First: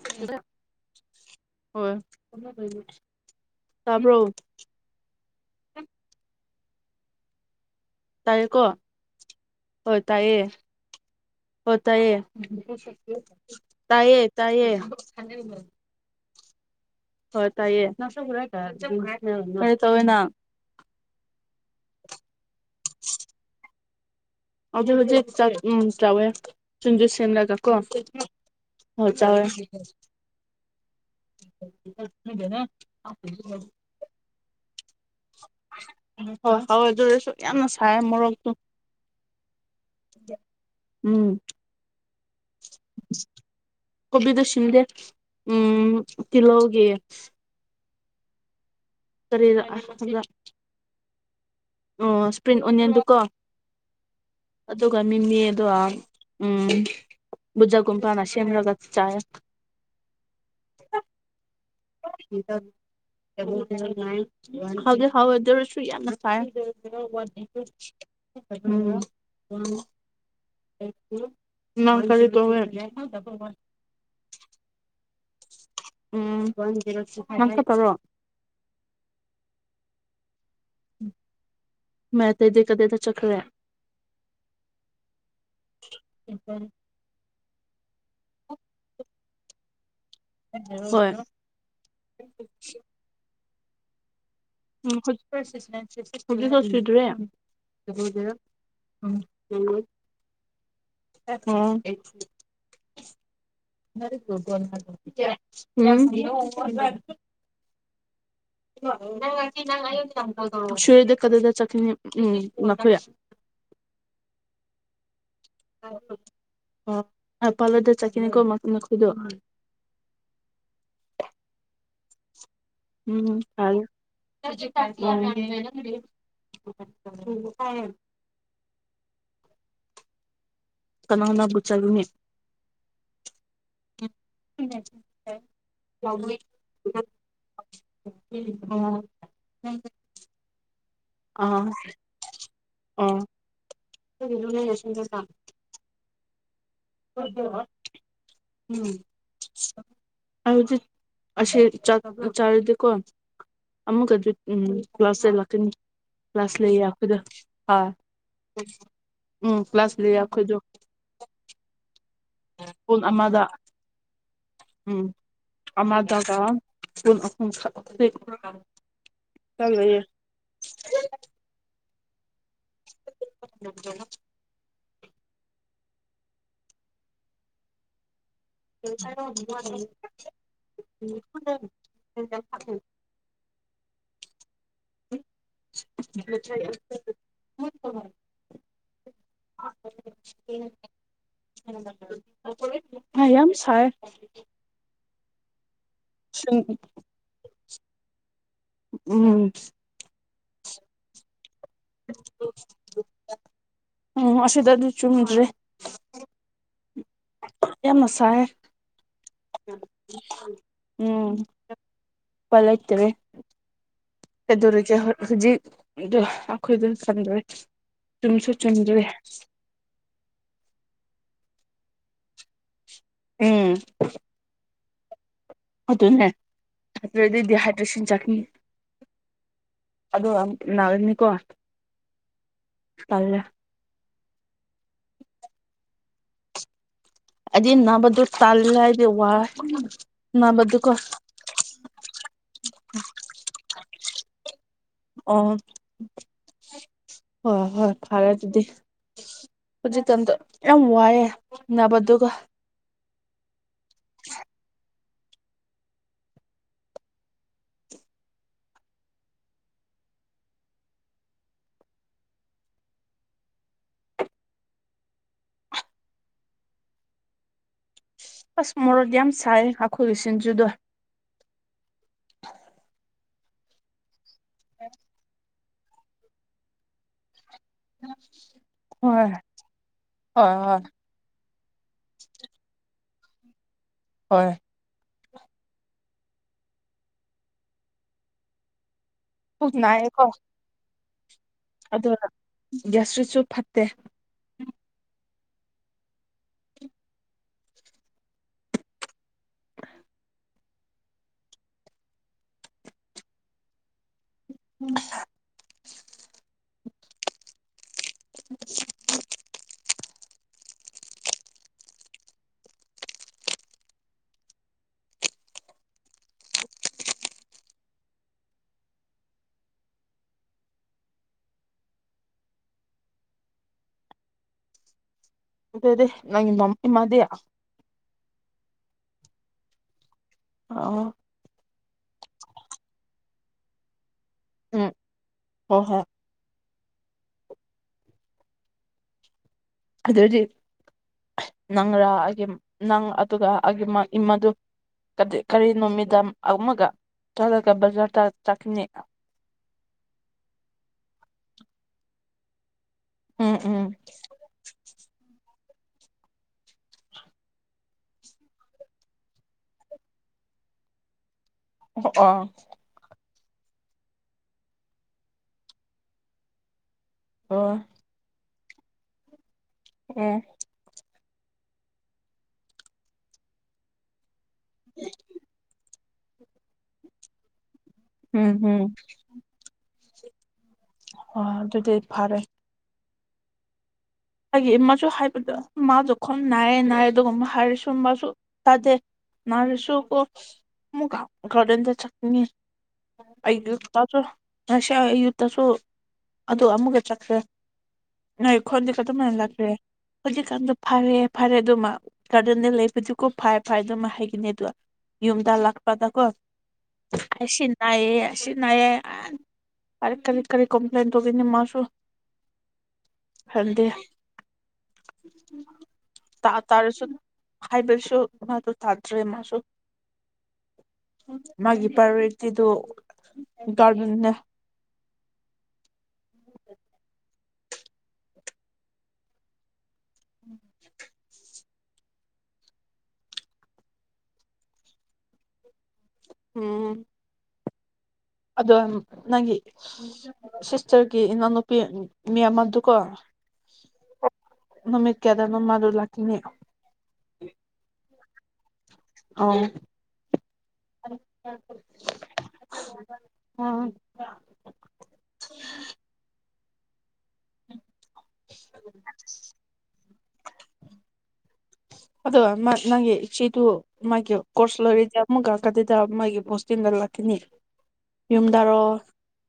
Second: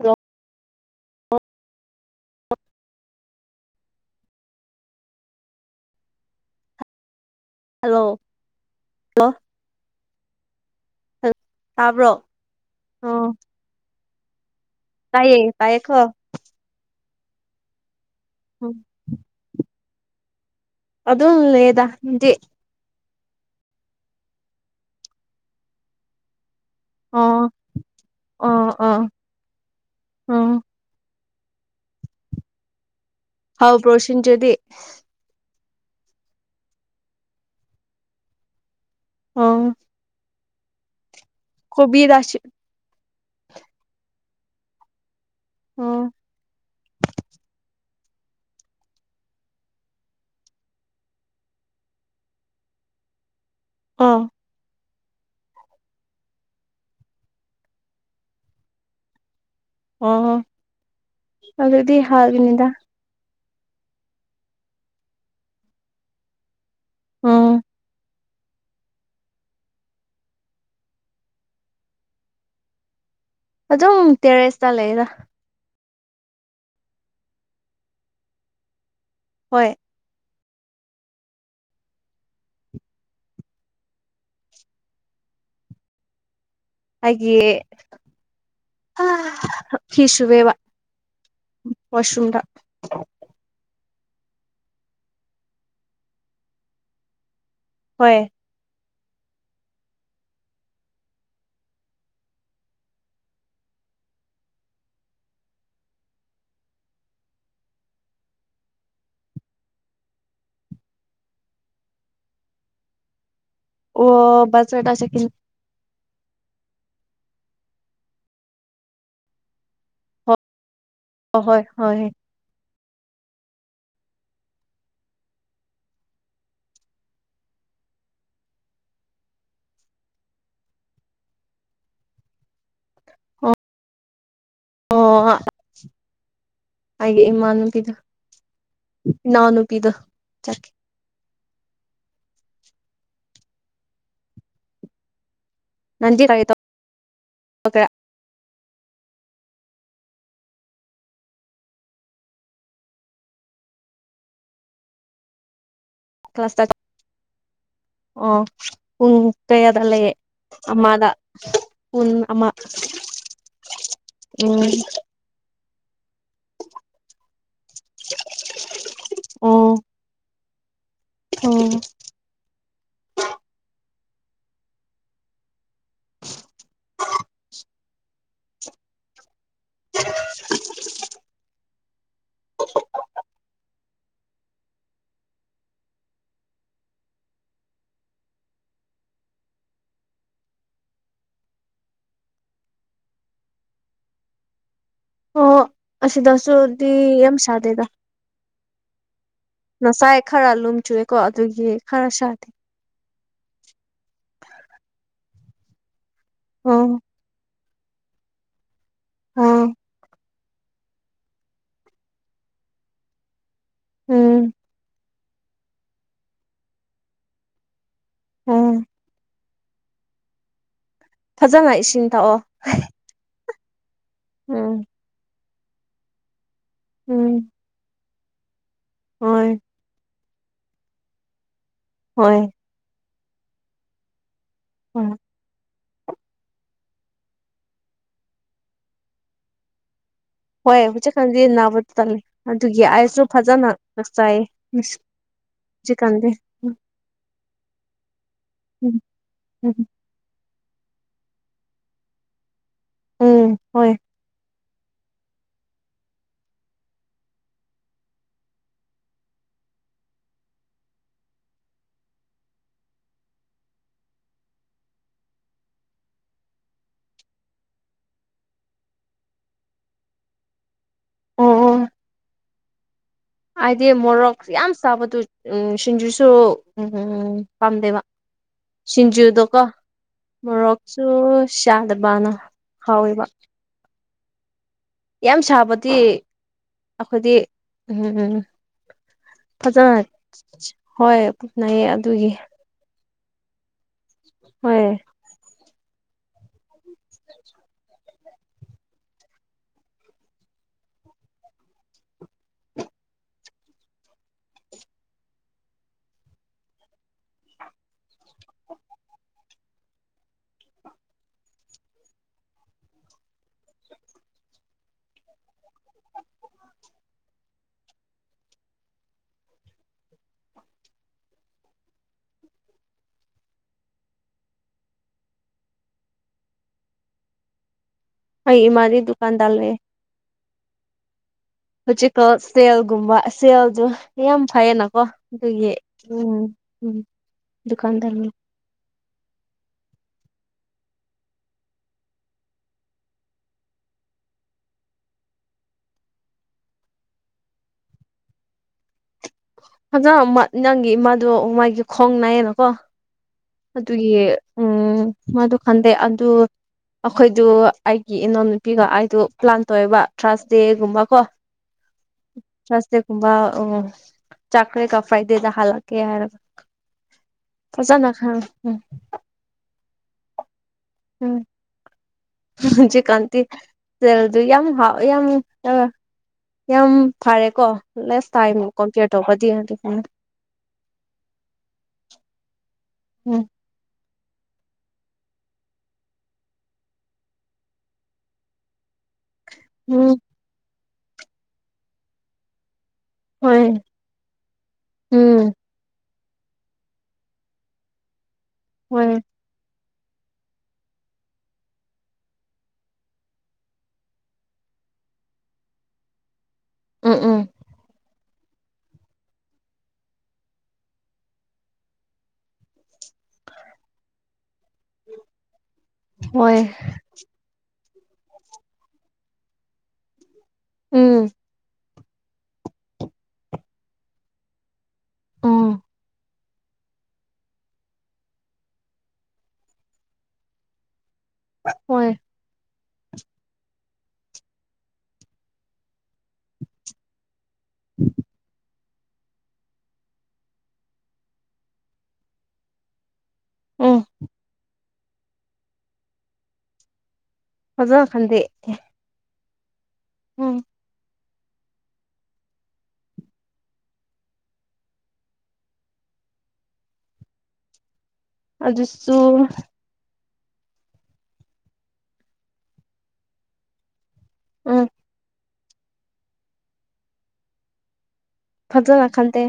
hello ꯍꯣꯢ ꯇꯕ꯭ꯔꯣ hello ꯇꯥꯏꯌꯦꯀꯣ ꯍꯜꯂꯣ ꯍꯣꯏ ꯇꯥꯏꯌꯦ ꯍꯜ ꯍ ꯇꯥꯕ꯭ꯔꯣ ꯇꯌꯦ ꯑꯣ ꯇꯌꯦ ꯇꯥꯏꯌꯦ ꯇꯥꯏꯌꯦ ꯇꯏꯌꯦ ꯀꯣ ꯍꯣꯏ ꯇꯥꯏꯌꯦ ꯀꯩ ꯇꯧꯔꯤ ꯅꯪ ꯑꯗꯨꯝ ꯂꯩꯌꯦꯗ ꯅꯪꯗꯤ ꯍꯧꯖꯤꯦ ꯍꯧꯖꯤꯦ ꯆ ꯎꯝ ꯆꯕꯣꯏꯦ [inaudible] ꯁꯤꯡꯖꯨ ꯑꯣ ꯁꯦꯝꯃꯂꯒꯥ ꯀꯣ ꯑꯣ ꯑꯣ ꯆꯥꯏꯌꯦ ꯑꯣ ꯗꯦ [inaudible] ꯍꯥꯎꯄ꯭ꯔꯣ ꯁꯤꯟꯖꯨꯗꯤ ꯍꯣꯏ ꯍꯧꯎꯏ ꯑꯗꯨꯔꯁꯨ ꯌꯥꯝꯅ ꯁꯥꯏ ꯃꯣꯔꯣꯛꯇꯨ ꯑꯣ ꯎꯝ ꯀꯨꯕꯤꯔ ꯀꯣꯕꯤꯗ ꯁꯤꯟꯗꯦ ꯑꯣ ꯎꯝ ꯀꯤꯂꯣꯒꯤ ꯇꯔꯦꯔ [inaudible] ꯑꯣ ꯏꯁꯄ꯭ꯔꯤꯡ ꯑꯣꯅꯤꯌꯟꯗꯨꯀꯣ ꯑꯥ ꯑꯗꯨꯒ ꯃꯤꯃꯤ ꯑꯗꯨ ꯎꯝ ꯕꯨꯖꯥꯒꯨꯝꯐꯅ ꯁꯦꯝꯔꯒ ꯆꯥꯏ ꯑꯣ ꯑꯗꯨꯗꯤ ꯍꯥꯎꯒꯅꯤꯗ ꯍꯧꯎꯗꯤ ꯍꯧꯌꯦ ꯑꯗꯨ ꯑꯣꯏꯔꯁꯨ ꯌꯥꯝꯅ ꯁꯥꯏꯌꯦ ꯎꯝ ꯅꯪ ꯀꯔꯤ ꯇꯧꯌꯦ ꯑꯗꯨꯝ ꯇꯦꯔꯦꯁꯇ ꯂꯩꯗ ꯎꯝ ꯅꯪ ꯈꯛꯇꯔꯣ ꯍꯣꯏ ꯎꯝ [inaudible] ꯃꯣꯢ ꯑꯇꯩꯗꯤ ꯀꯗꯥꯢꯗ ꯆꯠꯈꯔꯦ ꯍꯥꯏꯦ [inaudible] ꯐꯤꯁꯨꯕꯦꯕ ꯍꯣꯏ ꯋꯥꯁꯔꯨꯗ ꯎꯝ ꯈ ꯆꯗ꯭ꯔꯦ ꯍꯣꯏ [inaudible] ꯎꯝ ꯎꯝ ꯎꯝ [unintelligible] ꯁꯣꯏꯨꯔꯗ ꯀꯗꯗ ꯆꯈꯅꯤ ꯎꯝꯅꯊꯨꯌꯥ [inaudible] ꯑꯣ ꯄꯥꯁꯇꯔꯗ ꯆꯠꯀꯅꯤ ꯑꯣ ꯄꯥꯜꯂꯗ ꯆꯠꯈꯤꯅꯤꯀꯣ ꯃꯈꯣꯏꯗꯣ ꯍ ꯍꯣꯏ ꯍ ꯎꯝ ꯐ [unintelligible] [unintelligible] ꯀꯅꯥꯅꯕꯨ ꯆꯂꯨꯅꯤ ꯍꯣꯏ ꯑꯣ ꯎ ꯂꯕꯨꯏ [inaudible] ꯑꯩꯒꯤ ꯏꯃꯅꯕꯤꯗꯨ ꯏꯎꯅꯨꯄꯤꯗꯨ ꯆꯠ ꯑꯥ ꯎ [unintelligible] ꯅꯟ ꯀꯥꯏ ꯎꯝ ꯍꯧꯖꯤ ꯑꯁꯤꯁ ꯆꯥ ꯆ ꯆꯥꯔꯗꯤꯀꯣ ꯑꯃꯨꯛꯀ ꯑꯗꯨ ꯎꯝ ꯀ꯭ꯂꯥꯁꯇ ꯂꯥꯛꯀꯅꯤ ꯀ꯭ꯂꯥꯁ ꯂꯩꯈꯣꯏꯗ ꯑꯥ ꯑꯣ ꯄꯨꯡ ꯎꯝ ꯀꯌꯥꯗ ꯀ꯭ꯂꯥꯁ ꯂꯩꯌꯦꯦ ꯂꯩꯌꯦ ꯑꯩꯈꯣꯏꯗꯣ ꯑꯃꯥꯗ ꯄꯨꯟ ꯑꯃ ꯄꯨꯡ ꯑꯃꯗ ꯎꯝ ꯑꯥꯗ ꯆ [unintelligible] [inaudible] [unintelligible] [inaudible] ꯑꯣ ꯗꯅ [inaudible] [inaudible] [unintelligible] [inaudible] ꯀꯥꯏꯅꯕ [unintelligible] ꯍ ꯐ [unintelligible] [inaudible] [unintelligible] [inaudible] [inaudible] [unintelligible] [unintelligible] [inaudible] [unintelligible] [unintelligible] ꯑ ꯌꯥꯝ ꯁꯥꯏ ꯑꯣ ꯎꯝ ꯑꯁꯤꯗꯁꯨꯗꯤ ꯌꯥꯝ ꯁꯥꯗꯦꯗ ꯎꯝ ꯑꯦꯔꯥꯜꯂꯨꯝ ꯆꯨꯦꯀꯣ ꯑꯗꯨꯒꯤ ꯈꯔ ꯁꯥꯗꯤꯦ ꯎꯝ ꯑꯁꯤꯗꯗꯤ ꯆꯨꯝꯗ꯭ꯔꯦ ꯌꯥꯝ ꯃꯁꯥꯏ ꯑꯣ ꯎꯝ ꯐꯂ ꯎꯝ ꯏꯇꯦꯗꯨꯔꯒ ꯍꯧꯖꯤꯛ ꯑꯩꯈꯣꯏꯗ ꯁꯟꯗ꯭ꯔꯦ ꯆꯨꯝꯁꯨ ꯎꯝ ꯆꯨꯝꯗ꯭ꯔꯦ ꯐꯖꯅ ꯏꯁꯤꯡ ꯊꯛꯑꯣ ꯎꯝ ꯑꯝ ꯑꯗꯨꯅꯦ ꯑꯗꯨꯔꯗꯤ ꯎꯝ ꯗꯤꯍꯥꯏꯗ꯭ꯔꯦꯁꯟ ꯆꯥꯛꯅꯤ ꯍꯣꯏ ꯑꯗꯣ ꯅꯥꯅꯤꯀꯣ ꯍꯣꯏ ꯇꯜꯂꯦ ꯎꯝ ꯑꯗꯨꯗꯤ ꯅꯕꯗꯨ ꯇꯜꯂꯗꯤ ꯋꯥꯏ ꯍꯣꯏ ꯅꯥꯕꯗꯨꯀꯣ ꯍꯧꯖꯤꯛ ꯈꯥꯟꯗꯦ ꯅꯥꯕꯗ ꯇꯜꯂꯦ ꯑꯗꯨꯒꯤ ꯑꯥꯏꯁꯁꯨ ꯐꯖꯅ ꯉꯥꯛꯆꯥꯏꯌꯦ ꯑꯣ ꯍꯣꯏ ꯍꯣꯏ ꯐꯔꯦ ꯑꯗꯨꯗꯤ ꯎꯝ ꯎꯝ ꯍꯧꯖꯤ ꯇꯗ ꯌꯥꯝ ꯋꯥꯏꯦ ꯅꯅꯥꯕꯗꯨꯒ ꯎꯝ ꯍꯣꯏ ꯑꯁ ꯃꯣꯔꯗꯤ ꯌꯥꯝ ꯆꯥꯏ ꯍꯥꯈꯨ ꯁꯤꯟꯖꯨꯗ ꯑꯣ ꯑꯣ ꯍꯥꯏꯗꯤ ꯃꯣꯔꯣꯛ ꯌꯥꯝ ꯁꯥꯕꯗꯨ ꯎ ꯁꯤꯡꯖꯨꯁꯨ ꯎꯝꯝ ꯎꯝ ꯄꯥꯝꯗꯦꯕ ꯍꯣꯏ ꯁꯤꯡꯖꯨꯗꯣꯀꯣ ꯍꯣꯏ ꯍꯣꯏ ꯃꯣꯔꯣꯛꯁꯨ ꯆꯥꯗꯕꯥꯅ ꯍꯥꯎꯣꯏꯕ ꯍꯣꯏ ꯌꯥꯝ ꯁꯥꯕꯗꯤ ꯑꯩꯈꯣꯏꯗꯤ ꯎꯝ ꯎ ꯄꯨꯛ ꯐꯖꯅ ꯅꯥꯏꯌꯦꯀꯣ ꯍꯣꯏ ꯄꯨꯨꯞꯅꯩꯌꯦ ꯑꯗꯨ ꯑꯗꯨꯒꯤ ꯒ꯭ꯌꯥꯁꯇ꯭ꯔꯤꯛꯁꯨ ꯐꯠꯇꯦ ꯍꯣꯏ [inaudible] [unintelligible] [inaudible] ꯎꯝ [inaudible] [inaudible] [unintelligible] ꯑꯗꯗꯦ ꯅꯪ ꯃꯃꯃꯗꯌꯥ ꯑꯩ ꯃꯥꯒꯤ ꯗꯨꯀꯥꯟꯗꯥꯔ ꯂꯩ ꯑ ꯍꯧꯖꯤꯛꯀꯣ ꯁꯦꯜꯒꯨꯝꯕ ꯁꯦꯜꯁꯨ ꯌꯥꯝ ꯎꯝ ꯐꯩꯌꯦꯅꯀꯣ ꯑꯗꯨꯒꯤ ꯍꯣꯏ ꯍꯣꯏ ꯎꯝ ꯎꯝ ꯗꯨꯀꯥꯟꯗꯔꯅ ꯑꯗꯨꯗꯤ ꯅꯪꯔꯥ ꯑꯩꯒꯤ ꯅꯪ ꯑꯗꯨꯒ ꯑꯩꯒꯤ ꯏꯃꯗꯨ ꯀꯔꯤ ꯅꯨꯃꯤꯗꯥꯡ ꯑꯃꯒ ꯆꯠꯂꯒ ꯕꯖꯥꯔꯗ ꯆꯠꯈꯤꯅꯤ ꯐꯖꯅ ꯅꯪꯒꯤ ꯏꯃꯥꯗꯣ ꯃꯥꯒꯤ ꯈꯣꯡ ꯅꯥꯏꯌꯦꯅꯀꯣ ꯎꯝ ꯎꯝ ꯑꯗꯨꯒꯤ ꯎꯝ ꯃꯗꯨ ꯈꯟꯗꯦ ꯑꯗꯨ ꯑꯩꯈꯣꯏꯗꯨ ꯑꯩꯒꯤ ꯏꯅꯎ ꯅꯨꯨꯄꯤꯒ ꯑꯩꯗꯨ ꯄ꯭ꯂꯥꯟ ꯇꯧꯋꯦꯕ ꯊꯔꯁ ꯗꯦꯒꯨꯝꯕ ꯀꯣ ꯑꯣ ꯑꯣ ꯁꯋꯥꯁꯦ ꯀꯨꯝꯕ ꯑꯣ ꯆꯥꯛꯀ꯭ꯔ ꯀ ꯐꯥꯏꯗꯦꯗ ꯍꯜꯂꯛꯀꯤ ꯍꯥꯏꯔ ꯑꯣ ꯎꯝ ꯎꯝ ꯎꯝ ꯎꯝ ꯖꯤ ꯀꯥꯟꯇꯤ ꯆ ꯑꯗꯨ ꯌꯥꯝ ꯍꯥꯎ ꯌꯥꯝ ꯌꯥꯝ ꯐꯔꯦꯀꯣ ꯂꯦꯁ ꯎꯝ ꯇꯥꯏꯝ ꯀꯝꯄꯤꯌꯔ ꯇꯧꯕꯗꯤ ꯑꯗꯨꯃꯥꯏꯅ ꯑ ꯑꯗꯨꯗꯤ ꯐꯔꯦ ꯎꯝ ꯑꯩꯒꯤ ꯃꯥꯁꯨ ꯍꯥꯏꯕꯗꯣ ꯃꯥꯁꯨ ꯈ ꯅꯥꯏꯔꯦ ꯅꯥꯏꯔꯦ ꯑꯗꯨꯒ ꯍꯥꯏꯔꯁꯨ ꯃꯥꯁꯨ ꯇꯥꯗꯦ ꯅ ꯁꯣ ꯎꯝ ꯀꯧꯕꯣ ꯔꯗꯦꯟꯗ ꯆ ꯍꯣꯏ ꯑꯩꯨꯁꯨ ꯑꯁꯥ ꯑꯌ ꯎꯝ ꯊꯁꯨ ꯑꯗꯨꯗ ꯑꯃꯨꯒ ꯆꯈ꯭ꯔꯦ ꯀ ꯍꯣꯏ ꯃꯥꯏꯅ ꯂꯥꯛꯒꯦ ꯍꯧꯖꯤꯛꯀꯥꯟꯗ ꯐꯔꯦ ꯐꯔꯦ ꯑꯗꯨꯃ ꯒꯥꯔꯗꯦꯟꯗ ꯂꯩꯕꯗꯤꯀꯣ ꯐꯔ ꯐꯔ ꯑꯗꯨꯃ ꯍꯥꯏꯈꯤꯅꯤ ꯑꯗꯨꯒ ꯌꯨꯝꯗ ꯂꯥꯛꯄꯗꯀꯣ ꯎꯝ ꯎꯝ ꯁꯤꯅꯥꯑꯌꯦ ꯁꯤ ꯅꯥꯌꯦ ꯀꯔꯤ ꯀꯔꯤ ꯀꯔꯤ ꯀꯝꯄ꯭ꯂꯦꯟ ꯇꯧꯤꯅꯤ ꯃꯥꯁꯨ [inaudible] ꯈꯪꯗ ꯍꯣꯏ ꯍꯥꯏꯕꯁꯨ ꯃꯥꯗꯣ ꯇꯥꯗ꯭ꯔꯦ ꯃꯥꯁꯨ ꯎꯝ ꯃꯥꯒꯤ ꯄꯔꯣꯔꯤꯇꯤꯗꯨ ꯒꯥꯔꯗꯟꯅꯦ ꯎꯝ ꯎꯝ ꯍꯣꯏ ꯎꯝ ꯑꯗꯣ ꯅꯪꯒꯤ ꯁꯤꯁꯇꯔꯒꯤ ꯏꯅꯥꯎꯅꯨꯄꯤ ꯃꯤꯌꯥꯝꯀꯣ ꯎ ꯅꯃꯤ ꯀꯦꯗꯅꯣ ꯃꯥꯗꯨ ꯂꯀꯤꯅꯤ ꯐꯖꯥ ꯈꯪꯗꯦ ꯑꯥꯎ ꯎꯝ ꯎ ꯑꯝ ꯑꯗꯨꯁꯨ ꯑꯗꯣ ꯃ ꯅꯪꯒꯤ ꯏ ꯆꯦꯗꯨ ꯃꯥꯒꯤ ꯀꯣꯔꯁ ꯎꯝ ꯂꯣꯏꯔꯤꯗꯤ ꯑꯃꯨꯛꯥꯛꯀꯗꯗ ꯃꯥꯒꯤ ꯍꯣꯁꯇꯤꯡꯗ ꯂꯥꯛꯀꯅꯤ ꯐꯖꯅ ꯈꯟꯗꯦ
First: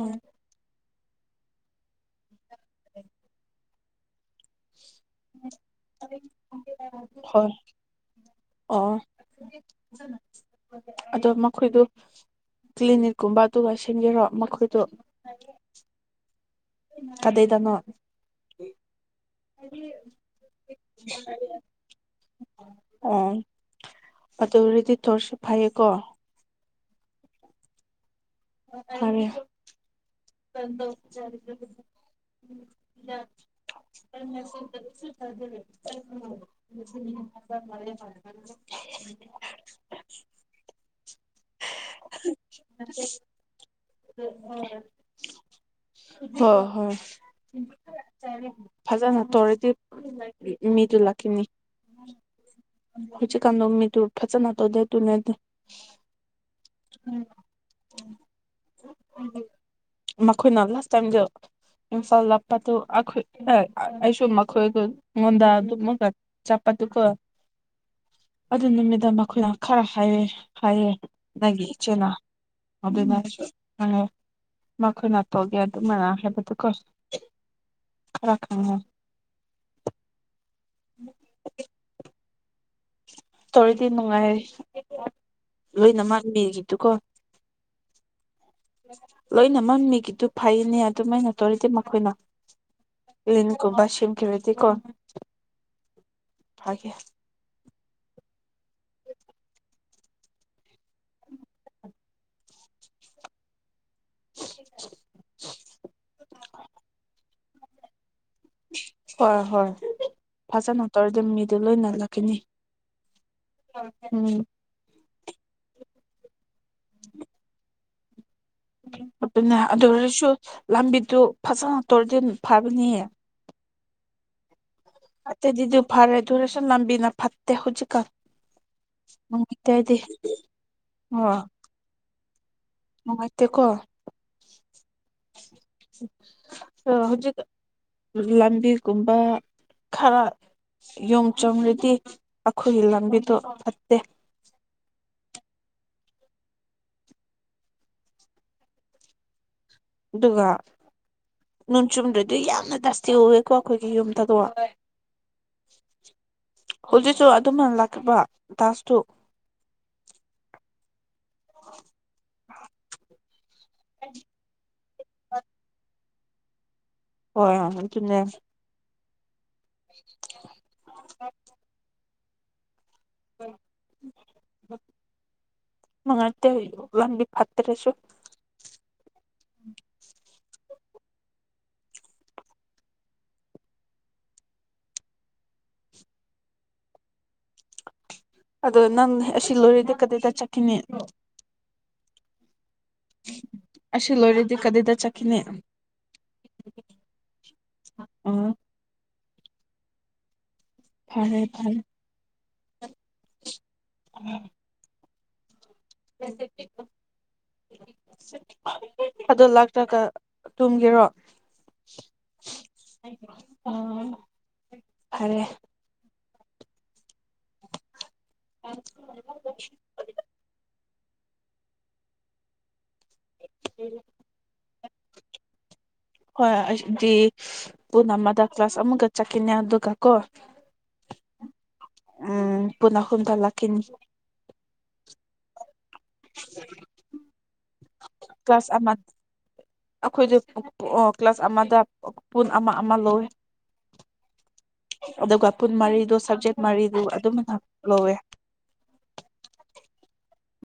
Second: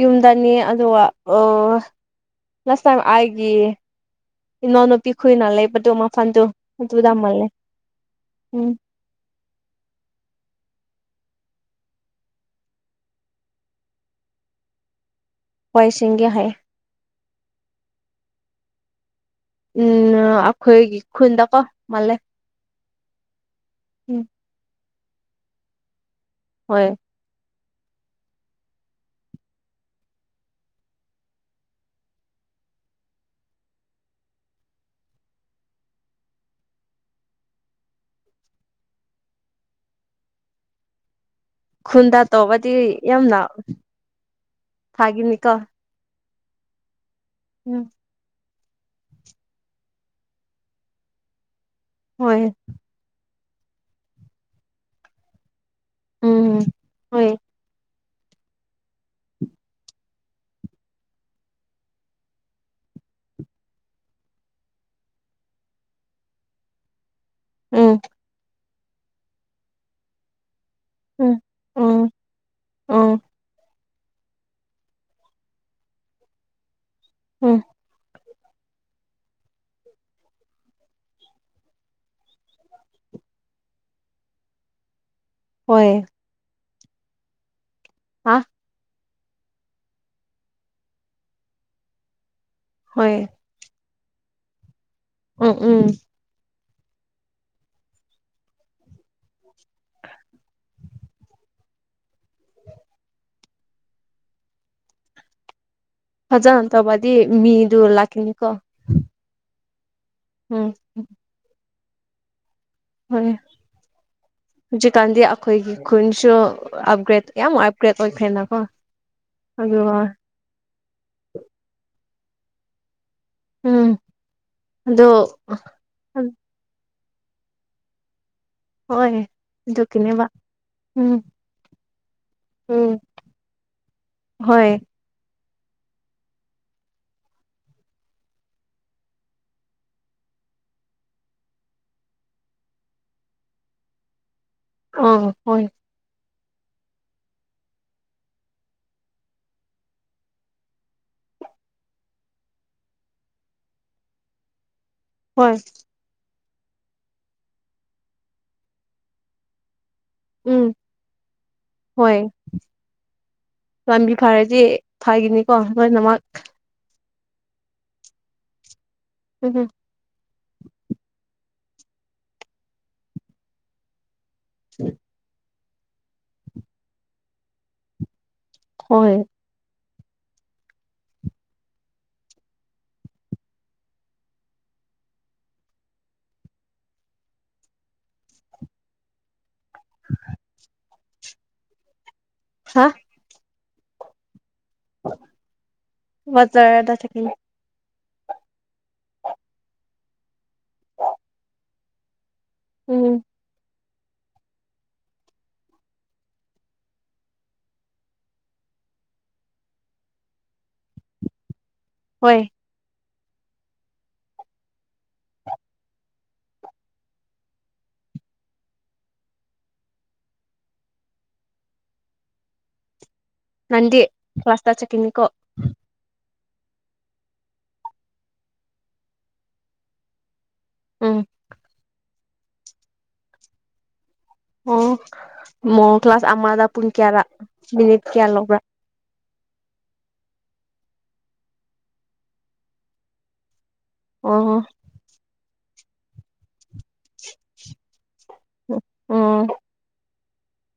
ꯌꯨꯝꯗꯅꯤ ꯑꯗꯨꯒ ꯑꯣ ꯂꯁ ꯇꯥꯏ ꯍꯥꯏꯒꯦ ꯏꯅꯣꯅ ꯄꯈꯨꯣꯏ ꯅ ꯂꯩ ꯗꯃꯥ ꯐꯥꯟꯗꯣ ꯑꯗꯨ ꯑꯗꯨꯗꯝ ꯅ ꯂꯩꯦ ꯍꯣꯏ ꯎꯝ ꯑꯣ [inaudible] ꯑꯗꯣ ꯃꯈꯣꯏꯗꯣ ꯀ꯭ꯂꯤꯅꯤꯛꯀꯨꯝꯕ ꯑꯗꯨꯒ ꯁꯦꯝꯟꯒꯔꯣ ꯃꯈꯣꯏꯗꯣ ꯍꯏꯁꯤꯡꯒꯦ ꯍꯥꯏ ꯀꯗꯩꯗꯅꯣ ꯎꯝ ꯑꯈꯣꯏ ꯈꯨꯟꯗꯀꯣ ꯃꯜꯦ ꯑꯣ ꯑꯗꯨꯔꯗꯤ ꯊꯣꯔꯁꯨꯞ ꯐꯥꯏꯌꯦꯀꯣ ꯍꯣꯏ ꯐꯔꯦ ꯀꯗꯣ ꯆ [inaudible] ꯎ [inaudible] ꯈꯨꯟꯗ ꯇꯧꯕꯗꯤ ꯌꯥꯝꯅ ꯊꯥꯒꯤꯅꯤꯀꯣ ꯍ ꯍꯣꯏ ꯐꯖꯅ ꯇꯧꯔꯗꯤ ꯃꯤꯗꯨ ꯂꯥꯛꯈꯤꯅꯤ ꯍꯣꯏ ꯆ ꯀꯥꯟ ꯂ ꯃꯤ ꯇ ꯎ ꯐꯆ ꯅꯅꯥꯠꯇꯧꯗꯦ ꯇꯨꯅ ꯎꯝ ꯍꯣꯏ ꯃꯈꯣꯏꯅ ꯂꯥꯁ ꯇꯥꯏꯝꯗ ꯏꯝꯐꯥꯜ ꯂꯞꯄꯗꯨ ꯑꯩꯈꯣꯏ ꯑꯩꯁꯨꯨꯝ ꯃꯈꯣꯏꯒꯉꯣꯟꯗ ꯑꯗꯨꯝꯃꯒ ꯆꯠꯄ ꯑꯗꯨꯗꯨ ꯀ ꯎꯝ ꯑꯗꯨ ꯅꯨꯃꯤꯗꯥꯡ ꯑꯩꯈꯣꯏꯅ ꯈꯔ ꯍꯥꯏꯔꯦ ꯍꯥꯏꯌꯦ ꯎꯝ ꯅꯪꯒꯤ ꯏꯆꯦꯅꯥ ꯎꯝ ꯎꯝ ꯃꯈꯣꯏ ꯅꯥꯊꯣꯛꯒꯦ ꯑꯗꯨꯃꯅ ꯍꯥꯏꯕꯗꯨ ꯀꯣ ꯎꯝ ꯔ ꯍꯥꯏ ꯇꯧꯔꯗꯤ ꯅꯨꯡꯉꯥꯏꯔꯦ ꯍꯣꯏ ꯂꯣꯏꯅꯃꯛꯥꯟꯕꯤꯈꯤꯕ ꯇꯨꯀꯣ ꯍꯥ ꯂꯣꯏꯅ ꯃꯝꯃꯤꯒꯤꯗꯨ ꯐꯩꯅꯦ ꯑꯗꯨꯝꯃꯥꯏꯩꯅ ꯇꯧꯔꯤꯗꯤ ꯃꯈꯣꯏꯅ ꯍꯣꯏ ꯂꯤ ꯀꯨ ꯁꯤꯝ ꯈꯕꯦꯗꯤ ꯀꯣꯣꯟ ꯎꯝ ꯎꯝ ꯐꯒꯦ ꯎ [inaudible] ꯐꯖꯅ ꯇꯧꯕꯗꯤ ꯃꯤꯗꯨ ꯂꯥꯛꯀꯅꯤ ꯍ ꯍꯣꯏ ꯎꯝ ꯐꯖꯅ ꯇꯧꯔꯗꯤ ꯃꯤꯗꯨ ꯂꯣꯏꯅꯜꯂꯛꯈꯤꯅꯤ ꯍꯣꯏ ꯍꯧꯖꯤ ꯀꯥꯟꯗꯤ ꯑꯩꯈꯣꯏꯒꯤ ꯈꯨꯟꯁꯨ ꯑꯞꯒ꯭ꯔꯦꯗ ꯌꯥꯝ ꯑꯞꯒ꯭ꯔꯦꯗ ꯑꯣꯏꯈ꯭ꯔꯦꯅ ꯑꯗꯨꯅꯦ ꯑꯗꯨ ꯑꯣꯏꯔꯁꯨ ꯂꯝꯕꯤꯗꯨ ꯐꯖꯅ ꯇꯣꯔ ꯇꯤꯟ ꯐꯕꯅꯤꯌꯦ ꯎꯝ ꯑꯦ ꯑꯗꯣ ꯗꯗꯨ ꯐꯔꯦ ꯗꯨꯔꯁꯣꯟ ꯅꯕꯤꯅ ꯐꯠꯇꯦ ꯍꯨꯖꯀ ꯍꯣꯏ ꯏꯇꯗꯤ ꯑꯗꯨꯒꯤꯅꯦꯕ ꯎꯝ ꯑ ꯎꯝ ꯃꯉꯥꯏꯠꯇ ꯀꯣ ꯍꯣꯏ ꯑ ꯍꯧꯖꯤꯛ ꯂꯝꯕꯤꯒꯨꯝꯕ ꯈꯔ ꯌꯣꯨꯝ ꯆꯣꯡꯔꯗꯤ ꯑꯩꯈꯣꯏꯒꯤ ꯂꯝꯕꯤꯗꯣ ꯐꯠꯇꯦ ꯑ ꯍꯣꯏ ꯑꯗꯨꯒ ꯅꯣꯡ ꯆꯨꯝꯗ꯭ꯔꯗꯤ ꯌꯥꯝꯅ ꯗꯁꯇꯤ ꯑꯣꯏꯑꯦꯀꯣ ꯑꯩꯈꯣꯏꯒꯤ ꯌꯨꯝꯗꯗꯣ ꯍꯣꯏ ꯍꯧꯖꯤꯛꯁꯨ ꯑꯗꯨꯃ ꯂꯥꯛꯕ ꯗꯥꯁꯇꯨ ꯎꯝ ꯍꯣꯏ ꯂꯝꯕꯤ ꯐꯔꯗꯤ ꯐꯒꯤꯅꯤꯀꯣ ꯂꯣꯏꯅꯃꯛ ꯍꯣꯏ ꯍ ꯑꯗꯨꯟꯅ ꯎꯝ [inaudible] ꯎꯝ ꯁ ꯃꯉꯠꯇ ꯋꯥꯟꯗꯤ ꯐꯠꯇꯔꯦꯁꯨꯣ ꯍꯣꯏ [unintelligible] ꯑꯗꯣ ꯅꯪ ꯁꯤꯜꯂꯣꯔꯤꯗ ꯀꯗꯗ ꯆꯀꯤꯅꯦ ꯍꯥ ꯑꯁꯤ ꯂꯣꯏꯔꯗꯤ ꯀꯗꯥꯏꯗ ꯆꯠꯈꯤꯅꯤ ꯕꯖꯥꯔꯗ ꯆꯠꯀꯅꯤ ꯑ ꯐꯔꯦ ꯐꯔꯦ ꯎꯝ ꯎꯝ ꯁꯀꯣ ꯑꯗꯣ ꯂꯥꯛꯇ꯭ꯔꯒ ꯇꯨꯝꯒꯤꯔꯣ ꯍꯣꯏ ꯑ ꯐꯔꯦ [unintelligible] ꯅꯟꯦ ꯐꯋꯥꯁꯇꯥ ꯆ ꯀꯅꯤꯀꯣ ꯍꯣꯏ ꯑꯩꯗꯤ ꯄꯨꯟ ꯑꯃꯗ ꯀ꯭ꯂꯥꯁ ꯑꯃꯒ ꯆꯠꯈꯤꯅꯦ ꯑꯗꯨꯒ ꯀꯣ ꯎꯝ ꯎꯝ ꯄꯨꯅꯍꯨꯝꯗ ꯂ ꯑꯣ ꯃ ꯀ꯭ꯂꯥꯁ ꯑꯃꯗ ꯄꯨꯟ ꯀꯌꯥꯔ ꯃꯤꯅꯤꯠ ꯀꯌꯥ ꯂꯧꯕ꯭ꯔꯥ ꯀ꯭ꯂꯥꯁ ꯑ ꯑꯩꯈꯣꯏꯗ ꯀ꯭ꯂꯥꯁ ꯑꯃꯗ ꯄꯨꯟ ꯑꯃ ꯑꯃ ꯂꯧꯋ ꯑꯣ ꯍꯣ ꯀꯨꯟ ꯃꯔꯤꯗꯨ ꯁꯕꯖꯦꯛ ꯃꯔꯤꯗꯨ ꯑꯗꯨꯝꯅ ꯂꯧꯋꯦ ꯑꯣ